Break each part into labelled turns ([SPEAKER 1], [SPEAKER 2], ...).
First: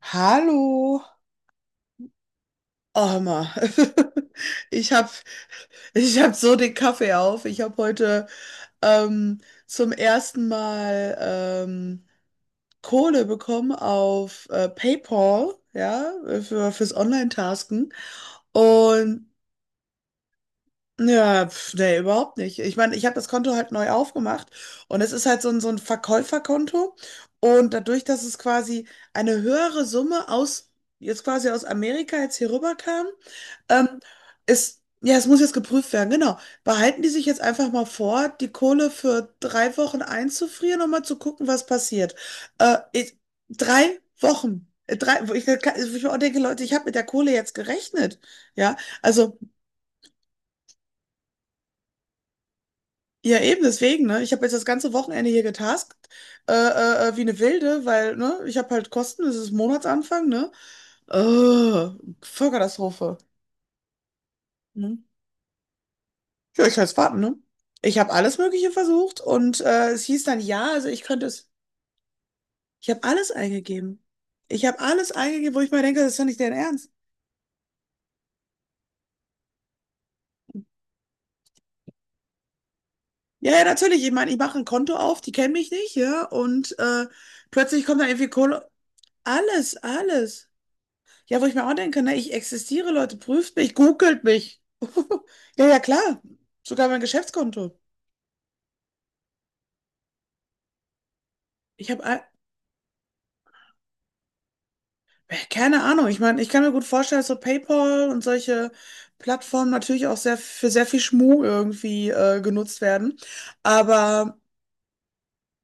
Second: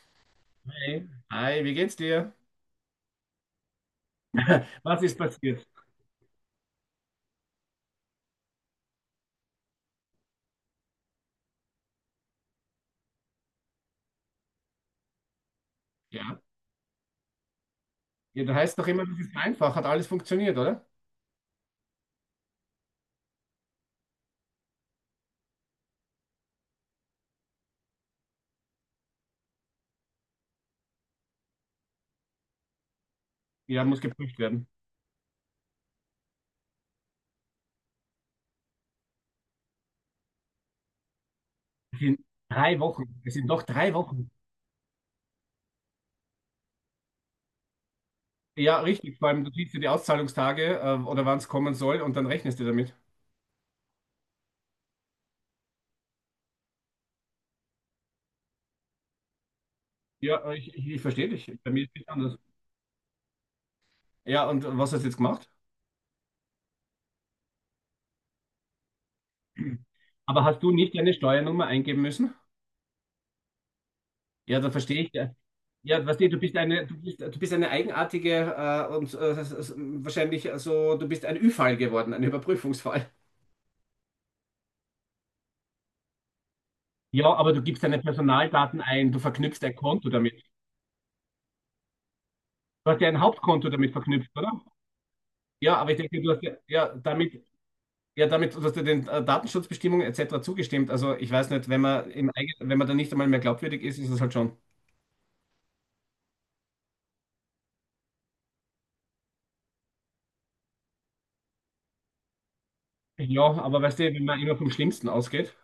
[SPEAKER 1] Hallo,
[SPEAKER 2] Hey. Hi, wie geht's dir?
[SPEAKER 1] Armer. Ich
[SPEAKER 2] Was
[SPEAKER 1] habe
[SPEAKER 2] ist passiert?
[SPEAKER 1] ich hab so den Kaffee auf. Ich habe heute ähm, zum ersten Mal Kohle bekommen auf PayPal, ja,
[SPEAKER 2] Ja.
[SPEAKER 1] fürs Online-Tasken.
[SPEAKER 2] Ja, da heißt doch immer, das
[SPEAKER 1] Und
[SPEAKER 2] ist einfach. Hat alles funktioniert, oder?
[SPEAKER 1] ja, pf, nee, überhaupt nicht. Ich meine, ich habe das Konto halt neu aufgemacht, und es ist halt so ein Verkäuferkonto. Und dadurch, dass es quasi eine höhere Summe jetzt quasi aus Amerika jetzt hier rüber kam.
[SPEAKER 2] Ja,
[SPEAKER 1] Ähm,
[SPEAKER 2] muss geprüft werden.
[SPEAKER 1] es, ja, es muss jetzt geprüft werden, genau. Behalten die sich jetzt einfach mal vor, die Kohle für drei Wochen einzufrieren, um mal zu gucken, was
[SPEAKER 2] Es
[SPEAKER 1] passiert.
[SPEAKER 2] sind drei
[SPEAKER 1] Äh, ich,
[SPEAKER 2] Wochen. Es sind doch drei
[SPEAKER 1] drei
[SPEAKER 2] Wochen.
[SPEAKER 1] Wochen. Wo wo ich mir auch denke, Leute, ich habe mit der Kohle jetzt gerechnet. Ja,
[SPEAKER 2] Ja, richtig. Vor
[SPEAKER 1] also,
[SPEAKER 2] allem, du siehst ja die Auszahlungstage, oder wann es kommen soll, und dann rechnest du damit.
[SPEAKER 1] ja, eben deswegen, ne? Ich habe jetzt das ganze Wochenende hier getaskt, wie eine Wilde, weil, ne, ich habe halt Kosten, es ist Monatsanfang, ne?
[SPEAKER 2] Ja, ich verstehe dich. Bei mir
[SPEAKER 1] Äh,
[SPEAKER 2] ist es anders.
[SPEAKER 1] Vollkatastrophe,
[SPEAKER 2] Ja, und was
[SPEAKER 1] ne?
[SPEAKER 2] hast du jetzt gemacht?
[SPEAKER 1] Ja, ich kann es warten, ne? Ich habe alles Mögliche versucht, und es hieß dann
[SPEAKER 2] Aber hast du
[SPEAKER 1] ja, also
[SPEAKER 2] nicht
[SPEAKER 1] ich
[SPEAKER 2] deine
[SPEAKER 1] könnte es.
[SPEAKER 2] Steuernummer eingeben müssen?
[SPEAKER 1] Ich habe alles eingegeben.
[SPEAKER 2] Ja,
[SPEAKER 1] Ich
[SPEAKER 2] da
[SPEAKER 1] habe
[SPEAKER 2] verstehe ich.
[SPEAKER 1] alles
[SPEAKER 2] Ja,
[SPEAKER 1] eingegeben, wo ich mir denke,
[SPEAKER 2] ja
[SPEAKER 1] das ist
[SPEAKER 2] weißt
[SPEAKER 1] doch
[SPEAKER 2] du,
[SPEAKER 1] nicht dein Ernst.
[SPEAKER 2] du bist eine eigenartige und wahrscheinlich so, du bist ein Ü-Fall geworden, ein Überprüfungsfall.
[SPEAKER 1] Ja, ja, natürlich. Ich meine, ich mache ein Konto auf, die kennen mich nicht, ja, und
[SPEAKER 2] Ja, aber du gibst
[SPEAKER 1] plötzlich
[SPEAKER 2] deine
[SPEAKER 1] kommt da irgendwie Kohle.
[SPEAKER 2] Personaldaten ein, du verknüpfst ein
[SPEAKER 1] Alles,
[SPEAKER 2] Konto damit.
[SPEAKER 1] alles. Ja, wo ich mir auch denke, ne, ich
[SPEAKER 2] Du
[SPEAKER 1] existiere,
[SPEAKER 2] hast ja
[SPEAKER 1] Leute,
[SPEAKER 2] ein
[SPEAKER 1] prüft
[SPEAKER 2] Hauptkonto
[SPEAKER 1] mich,
[SPEAKER 2] damit
[SPEAKER 1] googelt
[SPEAKER 2] verknüpft, oder?
[SPEAKER 1] mich. Ja,
[SPEAKER 2] Ja,
[SPEAKER 1] ja,
[SPEAKER 2] aber ich denke,
[SPEAKER 1] klar.
[SPEAKER 2] du hast ja,
[SPEAKER 1] Sogar mein Geschäftskonto.
[SPEAKER 2] ja, damit, du hast ja den Datenschutzbestimmungen etc. zugestimmt. Also ich weiß nicht,
[SPEAKER 1] Ich habe all-
[SPEAKER 2] wenn man da nicht einmal mehr glaubwürdig ist, ist es halt schon.
[SPEAKER 1] Keine Ahnung. Ich meine, ich kann mir gut vorstellen, dass so PayPal und solche Plattformen natürlich auch sehr für sehr viel Schmuh irgendwie genutzt werden.
[SPEAKER 2] Ja, aber weißt du, wenn
[SPEAKER 1] Aber
[SPEAKER 2] man immer vom Schlimmsten ausgeht,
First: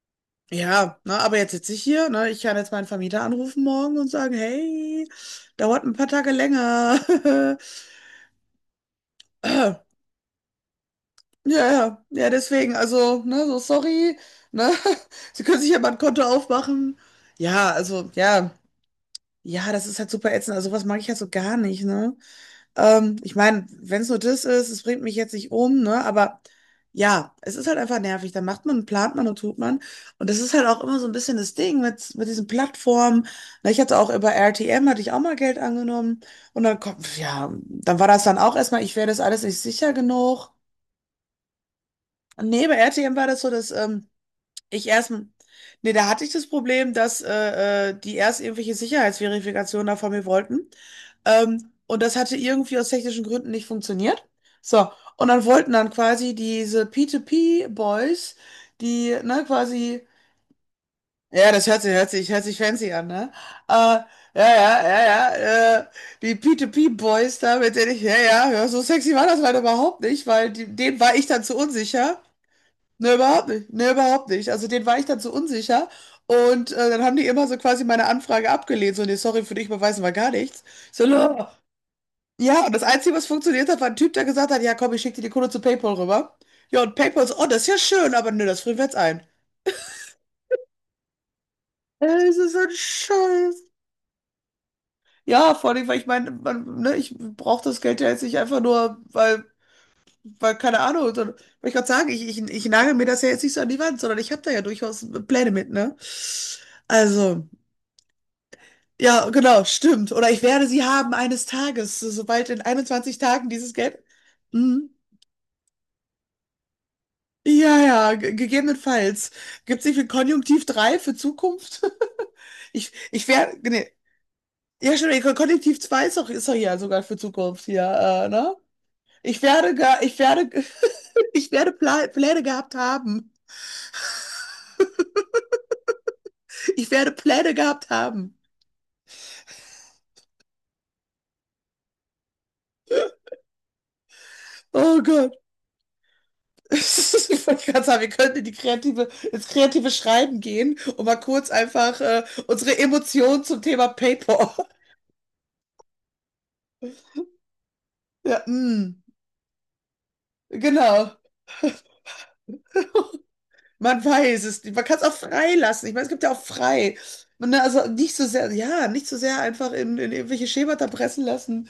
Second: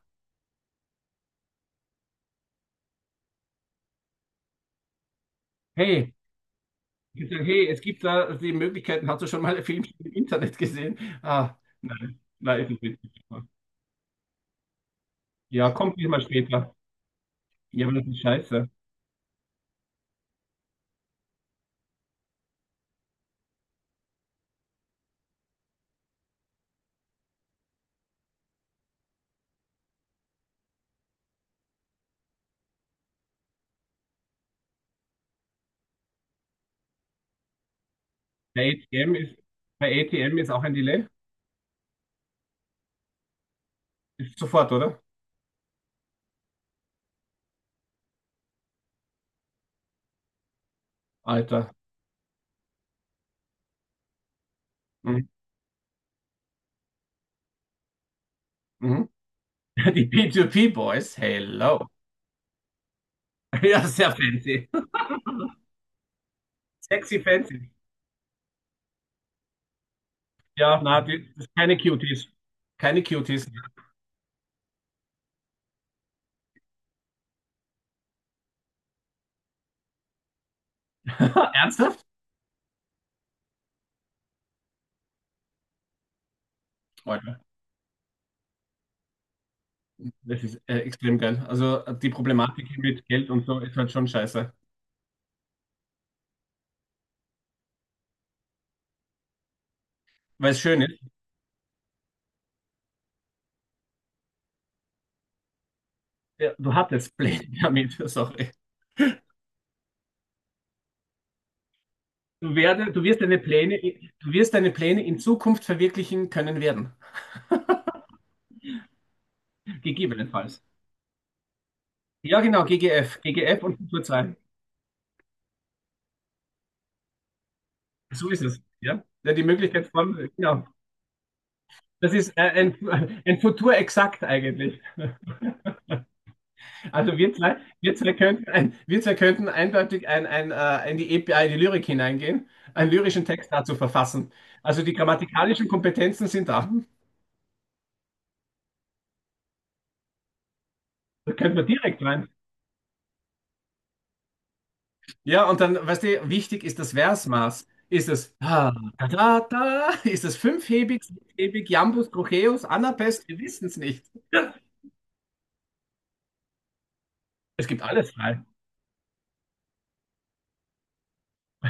[SPEAKER 1] ja, ne, aber jetzt sitze ich hier, ne? Ich kann jetzt meinen Vermieter anrufen morgen und sagen, hey, dauert ein paar
[SPEAKER 2] hey,
[SPEAKER 1] Tage
[SPEAKER 2] ich sag,
[SPEAKER 1] länger.
[SPEAKER 2] hey, es gibt da die Möglichkeiten, hast du schon mal einen
[SPEAKER 1] Äh,
[SPEAKER 2] Film im Internet gesehen? Ah,
[SPEAKER 1] Ja, ja,
[SPEAKER 2] nein,
[SPEAKER 1] ja,
[SPEAKER 2] nein, ist
[SPEAKER 1] deswegen,
[SPEAKER 2] es nicht.
[SPEAKER 1] also, ne, so sorry, ne? Sie können sich
[SPEAKER 2] Ja,
[SPEAKER 1] ja mal ein
[SPEAKER 2] kommt diesmal
[SPEAKER 1] Konto
[SPEAKER 2] später.
[SPEAKER 1] aufmachen.
[SPEAKER 2] Ja, aber das ist
[SPEAKER 1] Ja,
[SPEAKER 2] scheiße.
[SPEAKER 1] ja, das ist halt super ätzend. Also, was mag ich halt so gar nicht, ne? Ich meine, wenn es nur das ist, es bringt mich jetzt nicht um, ne? Aber ja, es ist halt einfach nervig. Dann macht man, plant man und tut man. Und das ist halt auch immer so ein bisschen das Ding mit diesen Plattformen. Na, ich hatte auch über RTM, hatte ich auch mal Geld angenommen. Und dann kommt, ja, dann war das dann auch
[SPEAKER 2] Bei
[SPEAKER 1] erstmal,
[SPEAKER 2] ATM
[SPEAKER 1] ich wäre das
[SPEAKER 2] ist,
[SPEAKER 1] alles nicht sicher
[SPEAKER 2] bei ATM
[SPEAKER 1] genug.
[SPEAKER 2] ist auch ein Delay.
[SPEAKER 1] Nee, bei RTM war das so,
[SPEAKER 2] Sofort,
[SPEAKER 1] ich
[SPEAKER 2] oder?
[SPEAKER 1] erst, nee, da hatte ich das Problem, dass die erst irgendwelche Sicherheitsverifikationen da von mir wollten.
[SPEAKER 2] Alter.
[SPEAKER 1] Und das hatte irgendwie aus technischen Gründen nicht funktioniert. So, und
[SPEAKER 2] Mhm.
[SPEAKER 1] dann wollten dann quasi diese P2P-Boys,
[SPEAKER 2] Mhm.
[SPEAKER 1] die, ne,
[SPEAKER 2] Die
[SPEAKER 1] quasi,
[SPEAKER 2] P2P-Boys,
[SPEAKER 1] ja, das hört
[SPEAKER 2] hello.
[SPEAKER 1] sich, hört sich, hört sich fancy an, ne? Äh,
[SPEAKER 2] Ja,
[SPEAKER 1] ja,
[SPEAKER 2] sehr fancy.
[SPEAKER 1] ja, ja, ja, äh, die
[SPEAKER 2] Sexy
[SPEAKER 1] P2P-Boys da,
[SPEAKER 2] fancy.
[SPEAKER 1] mit denen ich, ja, ja, ja, so sexy war das leider überhaupt nicht, weil die,
[SPEAKER 2] Ja,
[SPEAKER 1] denen
[SPEAKER 2] na,
[SPEAKER 1] war ich dann
[SPEAKER 2] das
[SPEAKER 1] zu
[SPEAKER 2] sind keine
[SPEAKER 1] unsicher.
[SPEAKER 2] Cuties. Keine
[SPEAKER 1] Ne, überhaupt
[SPEAKER 2] Cuties.
[SPEAKER 1] nicht. Ne, überhaupt nicht. Also den war ich dann so unsicher. Und dann haben die immer so quasi meine Anfrage abgelehnt. So, nee, sorry, für dich beweisen wir gar nichts. Ich so, no.
[SPEAKER 2] Ernsthaft?
[SPEAKER 1] Ja, und das Einzige, was funktioniert hat, war ein Typ, der gesagt hat, ja komm, ich schicke dir die Kohle zu PayPal rüber. Ja, und PayPal so,
[SPEAKER 2] Alter,
[SPEAKER 1] oh, das ist ja schön, aber nö, das frieren wir jetzt ein.
[SPEAKER 2] das ist extrem geil. Also die
[SPEAKER 1] Ey, ist ein
[SPEAKER 2] Problematik mit Geld und so
[SPEAKER 1] Scheiß.
[SPEAKER 2] ist halt schon scheiße.
[SPEAKER 1] Ja, vor allem, weil ich meine, man, ne, ich brauche das Geld ja jetzt nicht einfach nur, weil,
[SPEAKER 2] Weil
[SPEAKER 1] weil
[SPEAKER 2] es
[SPEAKER 1] keine
[SPEAKER 2] schön ist,
[SPEAKER 1] Ahnung, sondern, wollte ich gerade sagen, ich nagel mir das ja jetzt nicht so an die Wand, sondern ich habe da ja durchaus Pläne mit, ne?
[SPEAKER 2] ja, du hattest
[SPEAKER 1] Also.
[SPEAKER 2] Pläne damit, sorry.
[SPEAKER 1] Ja, genau, stimmt. Oder ich werde sie haben eines Tages, sobald
[SPEAKER 2] Du,
[SPEAKER 1] in
[SPEAKER 2] werde, du,
[SPEAKER 1] 21
[SPEAKER 2] wirst deine
[SPEAKER 1] Tagen dieses
[SPEAKER 2] Pläne,
[SPEAKER 1] Geld.
[SPEAKER 2] du wirst deine
[SPEAKER 1] Mhm.
[SPEAKER 2] Pläne in Zukunft verwirklichen können werden.
[SPEAKER 1] Ja, ja, gegebenenfalls. Gibt es nicht für
[SPEAKER 2] Gegebenenfalls.
[SPEAKER 1] Konjunktiv 3 für Zukunft?
[SPEAKER 2] Ja, genau, GGF. GGF und
[SPEAKER 1] Nee.
[SPEAKER 2] Futur 2.
[SPEAKER 1] Ja, stimmt, Konjunktiv 2 ist doch, ja sogar für Zukunft hier,
[SPEAKER 2] So ist
[SPEAKER 1] ne?
[SPEAKER 2] es, ja. Ja, die Möglichkeit
[SPEAKER 1] Ich
[SPEAKER 2] von,
[SPEAKER 1] werde,
[SPEAKER 2] genau.
[SPEAKER 1] ich werde Pla
[SPEAKER 2] Das ist
[SPEAKER 1] Pläne gehabt
[SPEAKER 2] ein,
[SPEAKER 1] haben.
[SPEAKER 2] ein Futur exakt eigentlich.
[SPEAKER 1] Ich werde
[SPEAKER 2] Also
[SPEAKER 1] Pläne gehabt haben.
[SPEAKER 2] wir zwei könnten eindeutig in die Lyrik hineingehen, einen lyrischen Text dazu verfassen. Also die
[SPEAKER 1] Oh Gott.
[SPEAKER 2] grammatikalischen Kompetenzen sind da.
[SPEAKER 1] Ich wollte gerade sagen, wir könnten in ins kreative Schreiben gehen und mal
[SPEAKER 2] Da
[SPEAKER 1] kurz
[SPEAKER 2] könnten wir
[SPEAKER 1] einfach
[SPEAKER 2] direkt rein.
[SPEAKER 1] unsere Emotionen zum Thema Paper.
[SPEAKER 2] Ja, und dann, weißt du, wichtig ist das Versmaß. Ist es
[SPEAKER 1] Ja,
[SPEAKER 2] ah,
[SPEAKER 1] mm,
[SPEAKER 2] da, da, da, ist es fünfhebig,
[SPEAKER 1] genau.
[SPEAKER 2] sechshebig, Jambus, Trocheus, Anapest? Wir wissen es
[SPEAKER 1] Man
[SPEAKER 2] nicht.
[SPEAKER 1] weiß es nicht. Man kann es auch frei lassen. Ich meine, es gibt ja auch frei. Ne,
[SPEAKER 2] Es gibt
[SPEAKER 1] also
[SPEAKER 2] alles
[SPEAKER 1] nicht so
[SPEAKER 2] frei.
[SPEAKER 1] sehr, ja, nicht so sehr einfach in irgendwelche Schemata pressen lassen.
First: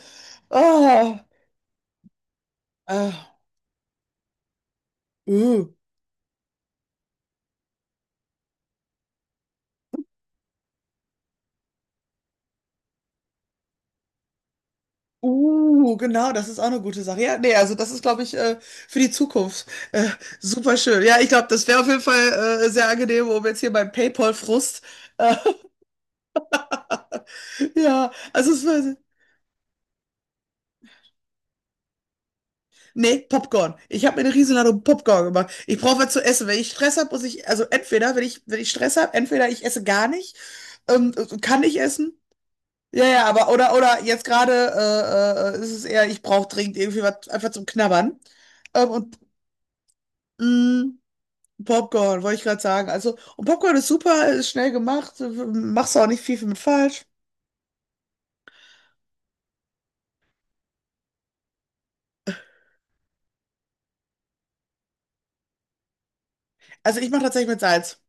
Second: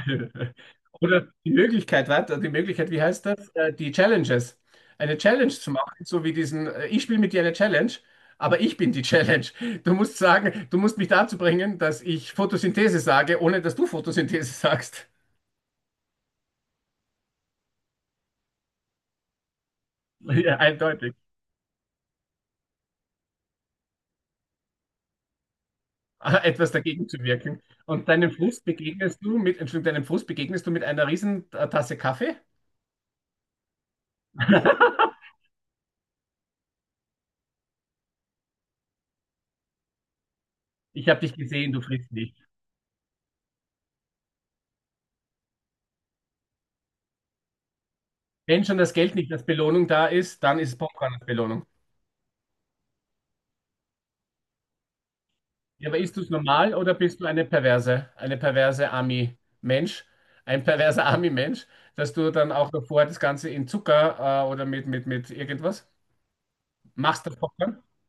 [SPEAKER 1] Ah,
[SPEAKER 2] Oder die Möglichkeit, warte, die Möglichkeit, wie heißt
[SPEAKER 1] ah,
[SPEAKER 2] das? Die Challenges. Eine Challenge
[SPEAKER 1] uh.
[SPEAKER 2] zu machen, so wie diesen, ich spiele mit dir eine Challenge, aber ich bin die Challenge. Du musst mich dazu bringen, dass ich Photosynthese sage, ohne dass du Photosynthese sagst.
[SPEAKER 1] Genau, das ist auch eine gute Sache. Ja, nee, also das ist, glaube ich, für die Zukunft äh,
[SPEAKER 2] Ja,
[SPEAKER 1] super schön.
[SPEAKER 2] eindeutig.
[SPEAKER 1] Ja, ich glaube, das wäre auf jeden Fall sehr angenehm, um jetzt hier beim PayPal-Frust. Äh,
[SPEAKER 2] Etwas dagegen zu wirken. Und
[SPEAKER 1] ja,
[SPEAKER 2] deinem
[SPEAKER 1] also
[SPEAKER 2] Frust
[SPEAKER 1] es war.
[SPEAKER 2] begegnest du mit, Entschuldigung, deinem Frust begegnest du mit einer riesen Tasse Kaffee.
[SPEAKER 1] Nee, Popcorn. Ich habe mir eine Riesenladung Popcorn gemacht. Ich brauche was zu essen. Wenn ich Stress habe, muss ich, also entweder, wenn ich Stress habe, entweder ich esse gar nicht,
[SPEAKER 2] Ich habe dich
[SPEAKER 1] kann
[SPEAKER 2] gesehen,
[SPEAKER 1] ich
[SPEAKER 2] du frisst
[SPEAKER 1] essen.
[SPEAKER 2] nicht.
[SPEAKER 1] Ja, ja, aber oder jetzt gerade ist es eher, ich brauche dringend irgendwie was einfach zum Knabbern.
[SPEAKER 2] Wenn schon
[SPEAKER 1] Ähm,
[SPEAKER 2] das Geld
[SPEAKER 1] und
[SPEAKER 2] nicht als Belohnung da ist, dann ist
[SPEAKER 1] mh,
[SPEAKER 2] Popcorn als Belohnung.
[SPEAKER 1] Popcorn, wollte ich gerade sagen. Also, und Popcorn ist super, ist schnell gemacht,
[SPEAKER 2] Ja,
[SPEAKER 1] machst
[SPEAKER 2] aber
[SPEAKER 1] du auch
[SPEAKER 2] isst du
[SPEAKER 1] nicht
[SPEAKER 2] es
[SPEAKER 1] viel mit
[SPEAKER 2] normal oder
[SPEAKER 1] falsch.
[SPEAKER 2] bist du eine perverse Ami-Mensch, ein perverser Ami-Mensch, dass du dann auch davor das Ganze in Zucker oder mit irgendwas
[SPEAKER 1] Also, ich mache
[SPEAKER 2] machst
[SPEAKER 1] tatsächlich
[SPEAKER 2] davor
[SPEAKER 1] mit
[SPEAKER 2] dann?
[SPEAKER 1] Salz.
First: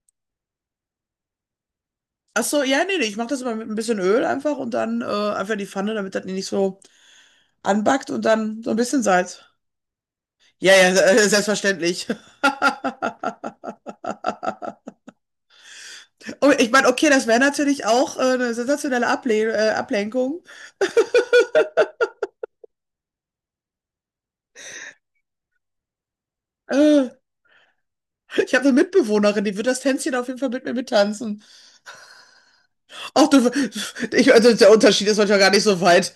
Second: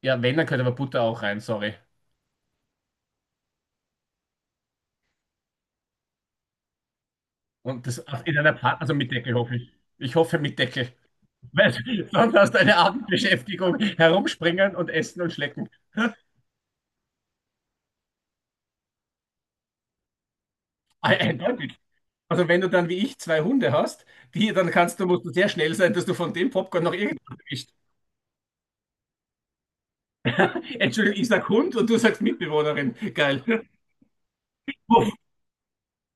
[SPEAKER 2] Ja, wenn, dann gehört aber Butter auch rein, sorry.
[SPEAKER 1] Ach so, ja, nee, nee, ich mache das immer mit ein bisschen Öl einfach und dann einfach in die Pfanne, damit das nicht so
[SPEAKER 2] Und das
[SPEAKER 1] anbackt, und
[SPEAKER 2] auch in einer
[SPEAKER 1] dann so ein
[SPEAKER 2] Also
[SPEAKER 1] bisschen
[SPEAKER 2] mit Deckel
[SPEAKER 1] Salz.
[SPEAKER 2] hoffe ich. Ich hoffe mit
[SPEAKER 1] Ja, ja,
[SPEAKER 2] Deckel. Weil
[SPEAKER 1] selbstverständlich.
[SPEAKER 2] sonst hast du eine Abendbeschäftigung, herumspringen und essen und schlecken.
[SPEAKER 1] Und ich meine, okay, das wäre natürlich auch eine sensationelle Ablenkung.
[SPEAKER 2] Eindeutig. Also wenn du dann wie ich zwei Hunde hast, die, dann kannst du, musst du sehr schnell sein, dass du von dem Popcorn noch
[SPEAKER 1] Äh,
[SPEAKER 2] irgendwas erwischt.
[SPEAKER 1] ich habe eine Mitbewohnerin, die wird das Tänzchen auf jeden Fall mit mir
[SPEAKER 2] Entschuldigung, ich
[SPEAKER 1] mittanzen.
[SPEAKER 2] sag Hund und du sagst Mitbewohnerin.
[SPEAKER 1] Ach
[SPEAKER 2] Geil.
[SPEAKER 1] du, ich, also der Unterschied ist manchmal gar nicht so weit.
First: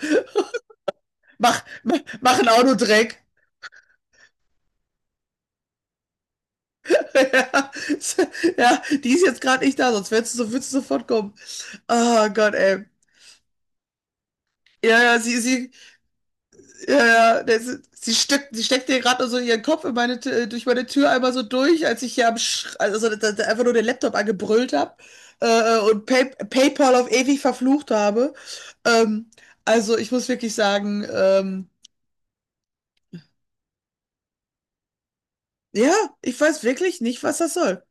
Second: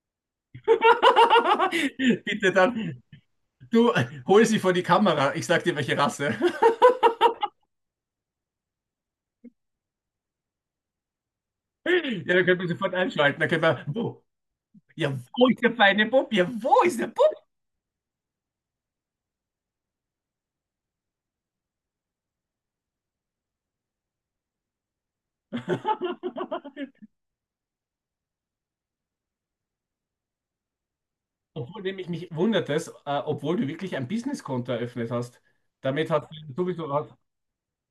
[SPEAKER 1] Mach einen
[SPEAKER 2] Bitte dann,
[SPEAKER 1] Autodreck.
[SPEAKER 2] du hol sie vor die Kamera. Ich sag dir, welche Rasse.
[SPEAKER 1] Ja, ja, die ist jetzt gerade nicht da, sonst würdest du sofort kommen. Oh
[SPEAKER 2] Ja, dann
[SPEAKER 1] Gott,
[SPEAKER 2] können wir
[SPEAKER 1] ey.
[SPEAKER 2] sofort einschalten. Dann können wir, wo?
[SPEAKER 1] Ja,
[SPEAKER 2] Ja,
[SPEAKER 1] ja, sie,
[SPEAKER 2] wo ist
[SPEAKER 1] sie,
[SPEAKER 2] der feine Bub? Ja, wo ist
[SPEAKER 1] ja,
[SPEAKER 2] der Bub?
[SPEAKER 1] ja, das, sie steckt dir gerade so ihren Kopf in meine, durch meine Tür einmal so durch, als ich hier am, Sch also so, da, da einfach nur den Laptop angebrüllt habe, PayPal auf ewig verflucht habe. Ähm, also ich muss wirklich sagen,
[SPEAKER 2] Obwohl nämlich mich wundert es, obwohl du wirklich ein Businesskonto eröffnet hast.
[SPEAKER 1] ja,
[SPEAKER 2] Damit hast
[SPEAKER 1] ich
[SPEAKER 2] du
[SPEAKER 1] weiß
[SPEAKER 2] sowieso,
[SPEAKER 1] wirklich nicht, was das soll.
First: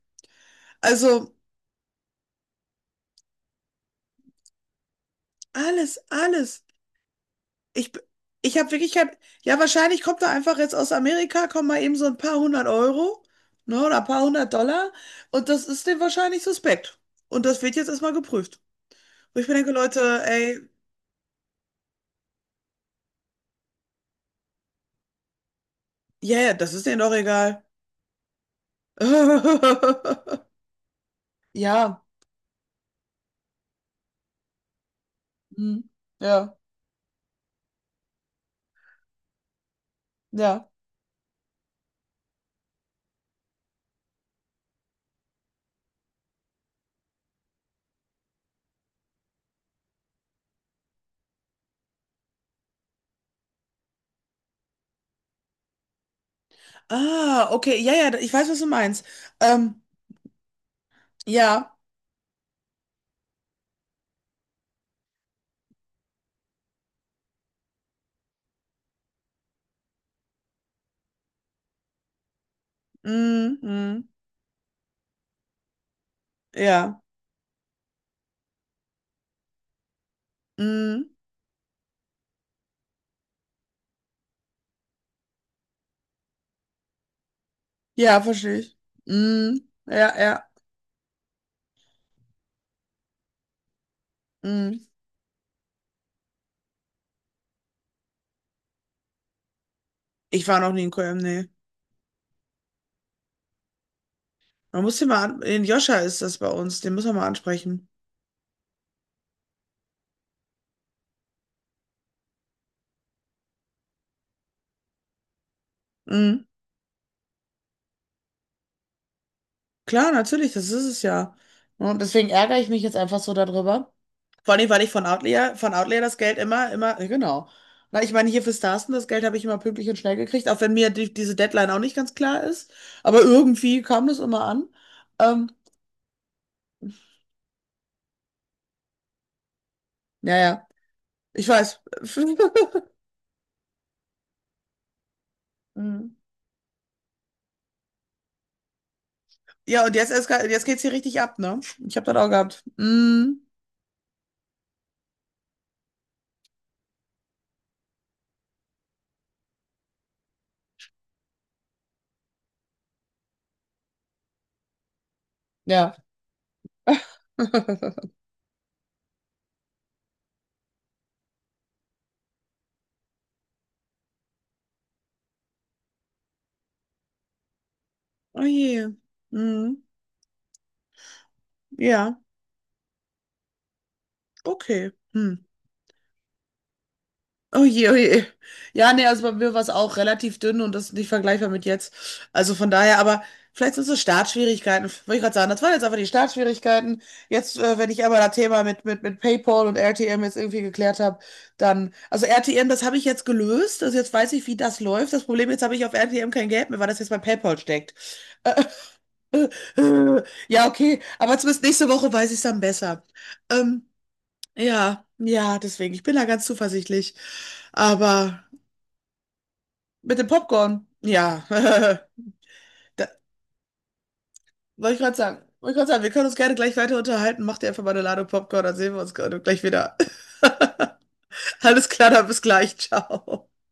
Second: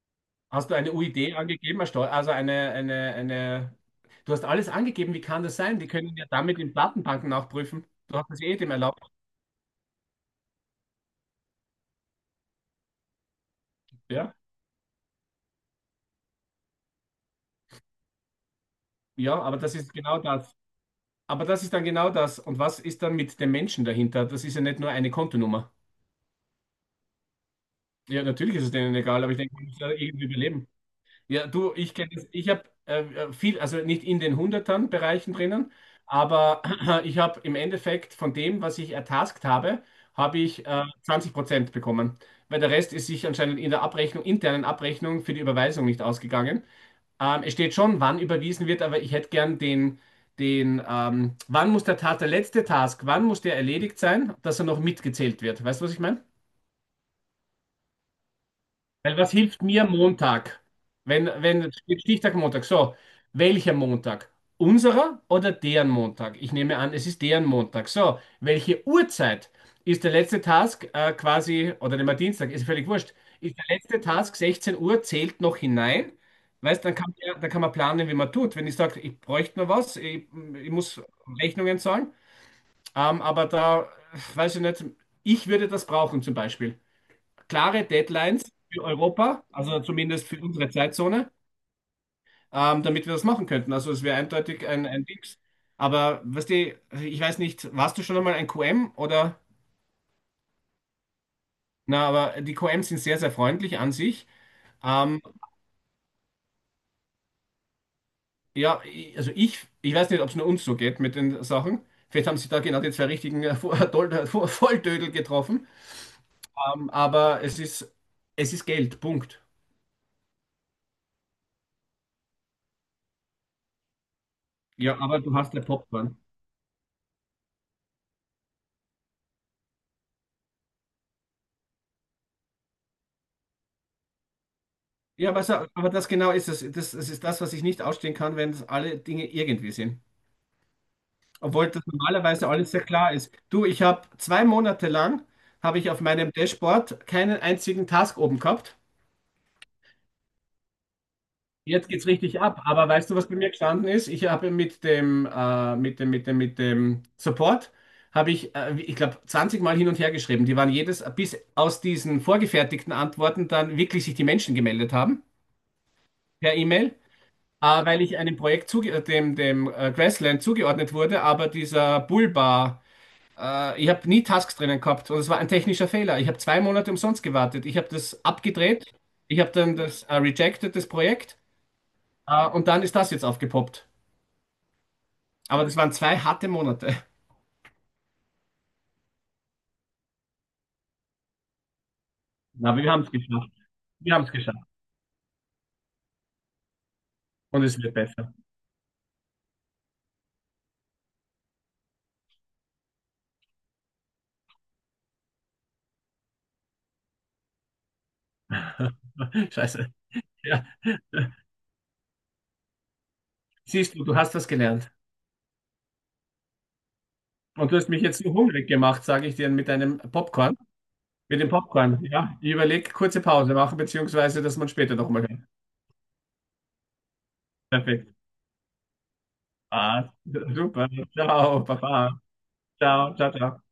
[SPEAKER 2] hast du eine UID
[SPEAKER 1] Also
[SPEAKER 2] angegeben, Herr Stoll? Also eine. Du hast alles angegeben. Wie kann das sein? Die
[SPEAKER 1] alles,
[SPEAKER 2] können ja damit
[SPEAKER 1] alles.
[SPEAKER 2] in Datenbanken nachprüfen.
[SPEAKER 1] Ich,
[SPEAKER 2] Du hast es eh
[SPEAKER 1] ich habe
[SPEAKER 2] dem
[SPEAKER 1] wirklich kein,
[SPEAKER 2] erlaubt.
[SPEAKER 1] ja, wahrscheinlich kommt er einfach jetzt aus Amerika, kommen mal eben so ein paar hundert Euro, ne, oder ein paar
[SPEAKER 2] Ja,
[SPEAKER 1] hundert Dollar, und das ist dem wahrscheinlich suspekt. Und das wird jetzt erstmal geprüft. Wo
[SPEAKER 2] ja,
[SPEAKER 1] ich mir
[SPEAKER 2] aber
[SPEAKER 1] denke,
[SPEAKER 2] das ist
[SPEAKER 1] Leute,
[SPEAKER 2] genau das.
[SPEAKER 1] ey,
[SPEAKER 2] Aber das ist dann genau das. Und was ist dann mit dem Menschen dahinter? Das ist ja nicht nur eine Kontonummer.
[SPEAKER 1] ja, yeah, das ist denen doch egal.
[SPEAKER 2] Ja, natürlich ist es denen egal, aber ich denke, man muss ja irgendwie überleben. Ja, du, ich
[SPEAKER 1] Ja,
[SPEAKER 2] kenne das. Ich habe viel, also nicht in den hundertern Bereichen drinnen,
[SPEAKER 1] hm, ja,
[SPEAKER 2] aber ich habe im Endeffekt von dem, was ich ertaskt habe, habe ich
[SPEAKER 1] ja.
[SPEAKER 2] 20% bekommen, weil der Rest ist sich anscheinend in der Abrechnung, internen Abrechnung für die Überweisung nicht ausgegangen. Es steht schon, wann überwiesen wird, aber ich hätte gern den, den wann muss der Tat, der letzte Task, wann muss der erledigt sein, dass er noch mitgezählt wird. Weißt du, was ich meine?
[SPEAKER 1] Ah, okay, ja, ja, ich weiß, was du meinst.
[SPEAKER 2] Weil was hilft
[SPEAKER 1] Ähm,
[SPEAKER 2] mir Montag? Wenn,
[SPEAKER 1] ja,
[SPEAKER 2] wenn steht Stichtag Montag. So, welcher Montag? Unserer oder deren Montag? Ich nehme an, es ist deren Montag. So, welche Uhrzeit ist der letzte Task quasi, oder nehmen wir Dienstag, ist völlig wurscht. Ist
[SPEAKER 1] mm,
[SPEAKER 2] der letzte Task 16 Uhr, zählt noch hinein? Weißt,
[SPEAKER 1] ja,
[SPEAKER 2] dann kann man planen, wie man tut. Wenn ich sage, ich bräuchte noch was, ich muss
[SPEAKER 1] mm,
[SPEAKER 2] Rechnungen zahlen, aber da, weiß ich nicht, ich würde das brauchen zum Beispiel klare
[SPEAKER 1] ja,
[SPEAKER 2] Deadlines
[SPEAKER 1] verstehe ich.
[SPEAKER 2] für Europa,
[SPEAKER 1] Mm,
[SPEAKER 2] also
[SPEAKER 1] ja,
[SPEAKER 2] zumindest für
[SPEAKER 1] ja,
[SPEAKER 2] unsere Zeitzone, damit wir das machen könnten. Also es wäre eindeutig
[SPEAKER 1] mm.
[SPEAKER 2] ein Dings. Aber weißt du, ich weiß nicht, warst du schon einmal ein QM oder?
[SPEAKER 1] Ich war noch nie in Köln, nee.
[SPEAKER 2] Na, aber die QM sind sehr, sehr freundlich an sich.
[SPEAKER 1] Man muss den
[SPEAKER 2] Ähm,
[SPEAKER 1] mal an, den Joscha ist das bei uns, den müssen wir mal ansprechen.
[SPEAKER 2] ja, also ich weiß nicht, ob es nur uns so geht mit den Sachen. Vielleicht haben sie da genau die zwei richtigen Volltödel getroffen.
[SPEAKER 1] Mhm.
[SPEAKER 2] Aber es ist, Geld, Punkt.
[SPEAKER 1] Klar, natürlich, das ist es ja. Und deswegen ärgere ich mich jetzt einfach so darüber. Vor allem, weil ich
[SPEAKER 2] Ja, aber du hast ja
[SPEAKER 1] Von Outlier das
[SPEAKER 2] Popcorn.
[SPEAKER 1] Geld immer, genau. Na, ich meine, hier für Starsten, das Geld habe ich immer pünktlich und schnell gekriegt, auch wenn mir diese Deadline auch nicht ganz klar ist. Aber irgendwie kam das immer an.
[SPEAKER 2] Ja, aber,
[SPEAKER 1] Ähm,
[SPEAKER 2] so, aber das genau ist es. Das ist das, was ich nicht ausstehen kann, wenn es alle Dinge irgendwie sind.
[SPEAKER 1] naja, ich
[SPEAKER 2] Obwohl
[SPEAKER 1] weiß.
[SPEAKER 2] das normalerweise alles sehr klar ist. Du, ich habe zwei Monate lang, habe ich auf
[SPEAKER 1] Mhm.
[SPEAKER 2] meinem Dashboard keinen einzigen Task oben gehabt.
[SPEAKER 1] Ja, und jetzt, jetzt geht's hier richtig ab, ne?
[SPEAKER 2] Jetzt
[SPEAKER 1] Ich habe
[SPEAKER 2] geht's
[SPEAKER 1] das auch
[SPEAKER 2] richtig ab.
[SPEAKER 1] gehabt.
[SPEAKER 2] Aber weißt du, was bei
[SPEAKER 1] Mhm.
[SPEAKER 2] mir gestanden ist? Ich habe mit dem Support, habe ich, ich glaube, 20 Mal hin und her geschrieben. Die waren jedes, bis aus diesen vorgefertigten Antworten dann wirklich sich die Menschen gemeldet haben
[SPEAKER 1] Ja.
[SPEAKER 2] per E-Mail. Weil ich einem Projekt zuge dem, dem Grassland zugeordnet wurde, aber dieser Bullbar, ich habe nie Tasks drinnen gehabt und es war ein technischer Fehler. Ich habe zwei Monate umsonst gewartet. Ich habe das
[SPEAKER 1] Oh
[SPEAKER 2] abgedreht,
[SPEAKER 1] je.
[SPEAKER 2] ich habe
[SPEAKER 1] Mhm.
[SPEAKER 2] dann das rejected, das Projekt,
[SPEAKER 1] Ja,
[SPEAKER 2] und dann ist das jetzt aufgepoppt.
[SPEAKER 1] okay. Hm.
[SPEAKER 2] Aber das waren zwei harte Monate.
[SPEAKER 1] Oh je, oh je. Ja, nee, also bei mir war es auch relativ dünn, und das ist nicht vergleichbar mit jetzt. Also von
[SPEAKER 2] Na, wir
[SPEAKER 1] daher,
[SPEAKER 2] haben es
[SPEAKER 1] aber
[SPEAKER 2] geschafft.
[SPEAKER 1] vielleicht sind es so
[SPEAKER 2] Wir haben es geschafft.
[SPEAKER 1] Startschwierigkeiten, wollte ich gerade sagen. Das waren jetzt einfach die Startschwierigkeiten. Jetzt,
[SPEAKER 2] Und es
[SPEAKER 1] wenn
[SPEAKER 2] wird
[SPEAKER 1] ich einmal
[SPEAKER 2] besser.
[SPEAKER 1] das Thema mit PayPal und RTM jetzt irgendwie geklärt habe, dann, also RTM, das habe ich jetzt gelöst. Also jetzt weiß ich, wie das läuft. Das Problem jetzt habe ich auf RTM kein Geld mehr, weil das jetzt bei PayPal steckt.
[SPEAKER 2] Scheiße. Ja.
[SPEAKER 1] Ja, okay, aber zumindest nächste Woche weiß ich es dann besser. Ähm,
[SPEAKER 2] Siehst du, du hast was gelernt.
[SPEAKER 1] Ja, ja, deswegen. Ich bin da ganz zuversichtlich.
[SPEAKER 2] Und du hast mich jetzt so
[SPEAKER 1] Aber
[SPEAKER 2] hungrig gemacht, sage ich dir, mit deinem
[SPEAKER 1] mit dem
[SPEAKER 2] Popcorn.
[SPEAKER 1] Popcorn,
[SPEAKER 2] Mit
[SPEAKER 1] ja.
[SPEAKER 2] dem Popcorn, ja. Ich überlege,
[SPEAKER 1] Da,
[SPEAKER 2] kurze Pause machen, beziehungsweise, dass man
[SPEAKER 1] wollte
[SPEAKER 2] später
[SPEAKER 1] ich gerade
[SPEAKER 2] nochmal hört.
[SPEAKER 1] sagen. Wollte ich gerade sagen, wir können uns gerne gleich weiter unterhalten. Mach dir einfach mal eine
[SPEAKER 2] Perfekt.
[SPEAKER 1] Ladung Popcorn, dann sehen wir uns gerade gleich wieder.
[SPEAKER 2] Ah, super. Ciao,
[SPEAKER 1] Alles klar,
[SPEAKER 2] Papa.
[SPEAKER 1] dann bis gleich.
[SPEAKER 2] Ciao, ciao,
[SPEAKER 1] Ciao.
[SPEAKER 2] ciao.